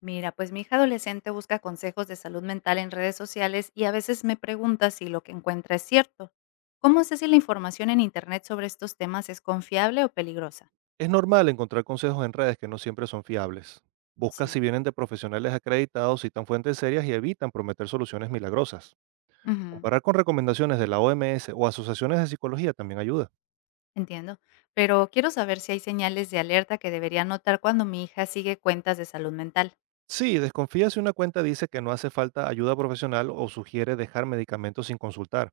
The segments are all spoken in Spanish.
Mira, pues mi hija adolescente busca consejos de salud mental en redes sociales y a veces me pregunta si lo que encuentra es cierto. ¿Cómo sé si la información en Internet sobre estos temas es confiable o peligrosa? Es normal encontrar consejos en redes que no siempre son fiables. Busca Sí. si vienen de profesionales acreditados, citan fuentes serias y evitan prometer soluciones milagrosas. Ujú, Comparar con recomendaciones de la OMS o asociaciones de psicología también ayuda. entiendo. Pero quiero saber si hay señales de alerta que debería notar cuando mi hija sigue cuentas de salud mental. Sí, desconfía si una cuenta dice que no hace falta ayuda profesional o sugiere dejar medicamentos sin consultar.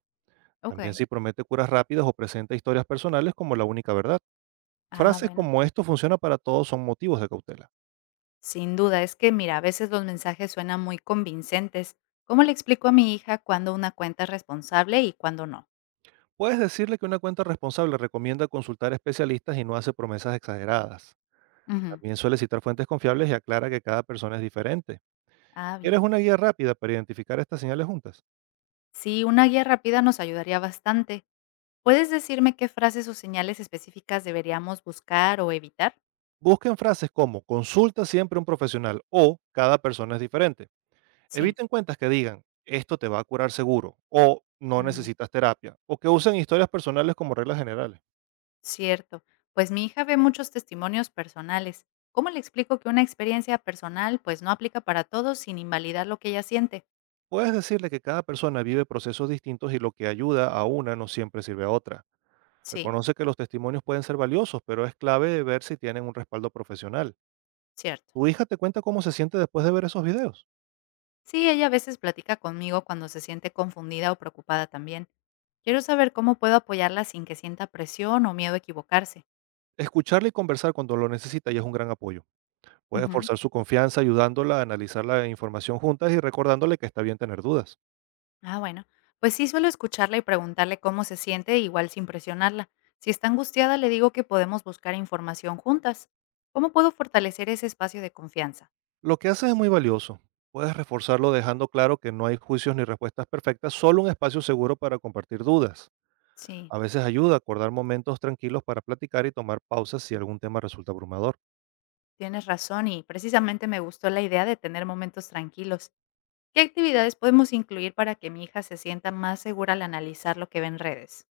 También Ok. si promete curas rápidas o presenta historias personales como la única verdad. Ah, Frases bueno. como esto funciona para todos son motivos de cautela. Sin duda, es que mira, a veces los mensajes suenan muy convincentes. ¿Cómo le explico a mi hija cuándo una cuenta es responsable y cuándo no? Puedes decirle que una cuenta responsable recomienda consultar especialistas y no hace promesas exageradas. Ujú. También suele citar fuentes confiables y aclara que cada persona es diferente. Ah, bien. ¿Quieres una guía rápida para identificar estas señales juntas? Sí, una guía rápida nos ayudaría bastante. ¿Puedes decirme qué frases o señales específicas deberíamos buscar o evitar? Busquen frases como consulta siempre a un profesional o cada persona es diferente. Sí. Eviten cuentas que digan esto te va a curar seguro o no Mm, necesitas terapia o que usen historias personales como reglas generales. Cierto. Pues mi hija ve muchos testimonios personales. ¿Cómo le explico que una experiencia personal pues no aplica para todos sin invalidar lo que ella siente? Puedes decirle que cada persona vive procesos distintos y lo que ayuda a una no siempre sirve a otra. Sí, Reconoce que los testimonios pueden ser valiosos, pero es clave ver si tienen un respaldo profesional. cierto. ¿Tu hija te cuenta cómo se siente después de ver esos videos? Sí, ella a veces platica conmigo cuando se siente confundida o preocupada también. Quiero saber cómo puedo apoyarla sin que sienta presión o miedo a equivocarse. Escucharla y conversar cuando lo necesita ya es un gran apoyo. Puedes Ujú. forzar su confianza ayudándola a analizar la información juntas y recordándole que está bien tener dudas. Ah, bueno. Pues sí, suelo escucharla y preguntarle cómo se siente, igual sin presionarla. Si está angustiada, le digo que podemos buscar información juntas. ¿Cómo puedo fortalecer ese espacio de confianza? Lo que haces es muy valioso. Puedes reforzarlo dejando claro que no hay juicios ni respuestas perfectas, solo un espacio seguro para compartir dudas. Sí, A veces ayuda a acordar momentos tranquilos para platicar y tomar pausas si algún tema resulta abrumador. tienes razón y precisamente me gustó la idea de tener momentos tranquilos. ¿Qué actividades podemos incluir para que mi hija se sienta más segura al analizar lo que ve en redes?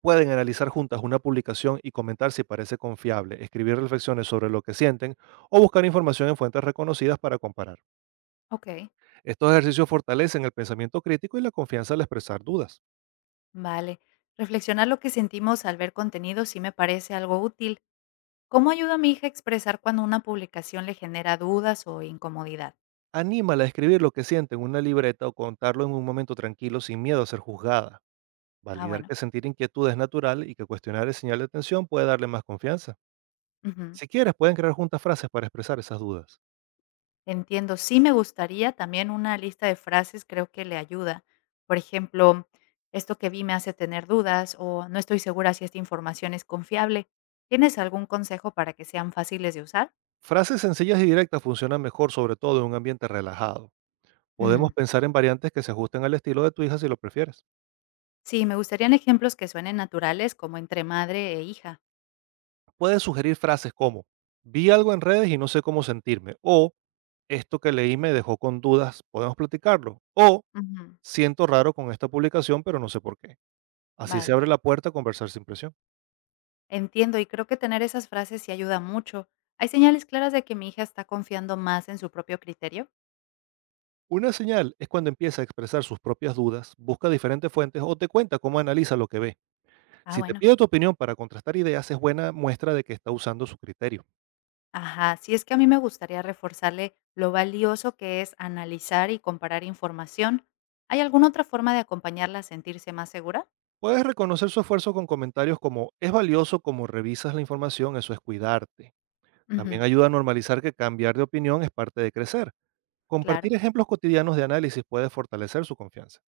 Pueden analizar juntas una publicación y comentar si parece confiable, escribir reflexiones sobre lo que sienten o buscar información en fuentes reconocidas para comparar. Ok, Estos ejercicios fortalecen el pensamiento crítico y la confianza al expresar dudas. vale. Reflexionar lo que sentimos al ver contenido sí me parece algo útil. ¿Cómo ayuda a mi hija a expresar cuando una publicación le genera dudas o incomodidad? Anímala a escribir lo que siente en una libreta o contarlo en un momento tranquilo sin miedo a ser juzgada. Ah, Validar bueno. que sentir inquietud es natural y que cuestionar es señal de atención puede darle más confianza. Ujú. Si quieres, pueden crear juntas frases para expresar esas dudas. Entiendo. Sí me gustaría también una lista de frases, creo que le ayuda. Por ejemplo, esto que vi me hace tener dudas o no estoy segura si esta información es confiable. ¿Tienes algún consejo para que sean fáciles de usar? Frases sencillas y directas funcionan mejor, sobre todo en un ambiente relajado. Mm, Podemos pensar en variantes que se ajusten al estilo de tu hija si lo prefieres. Sí, me gustarían ejemplos que suenen naturales, como entre madre e hija. Puedes sugerir frases como, vi algo en redes y no sé cómo sentirme, o esto que leí me dejó con dudas, ¿podemos platicarlo? O Ujú. siento raro con esta publicación, pero no sé por qué. Así se Vale, abre la puerta a conversar sin presión. entiendo y creo que tener esas frases sí ayuda mucho. ¿Hay señales claras de que mi hija está confiando más en su propio criterio? Una señal es cuando empieza a expresar sus propias dudas, busca diferentes fuentes o te cuenta cómo analiza lo que ve. Ah, Si te bueno. pide tu opinión para contrastar ideas, es buena muestra de que está usando su criterio. Ajá, sí, es que a mí me gustaría reforzarle lo valioso que es analizar y comparar información. ¿Hay alguna otra forma de acompañarla a sentirse más segura? Puedes reconocer su esfuerzo con comentarios como es valioso como revisas la información, eso es cuidarte. También Ujú, ayuda a normalizar que cambiar de opinión es parte de crecer. Compartir claro. ejemplos cotidianos de análisis puede fortalecer su confianza.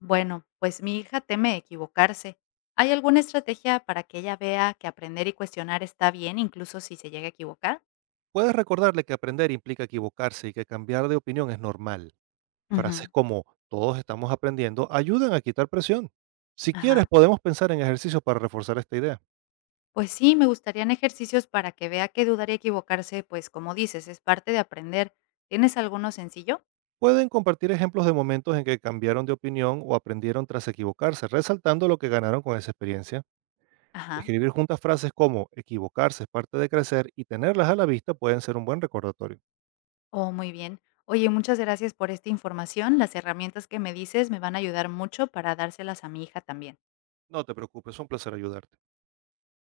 Bueno, pues mi hija teme equivocarse. ¿Hay alguna estrategia para que ella vea que aprender y cuestionar está bien, incluso si se llega a equivocar? Puedes recordarle que aprender implica equivocarse y que cambiar de opinión es normal. Frases Ujú. como todos estamos aprendiendo ayudan a quitar presión. Si quieres, Ajá. podemos pensar en ejercicios para reforzar esta idea. Pues sí, me gustarían ejercicios para que vea que dudar y equivocarse, pues como dices, es parte de aprender. ¿Tienes alguno sencillo? Pueden compartir ejemplos de momentos en que cambiaron de opinión o aprendieron tras equivocarse, resaltando lo que ganaron con esa experiencia. Ajá. Escribir juntas frases como equivocarse es parte de crecer y tenerlas a la vista pueden ser un buen recordatorio. Oh, muy bien. Oye, muchas gracias por esta información. Las herramientas que me dices me van a ayudar mucho para dárselas a mi hija también. No te preocupes, es un placer ayudarte.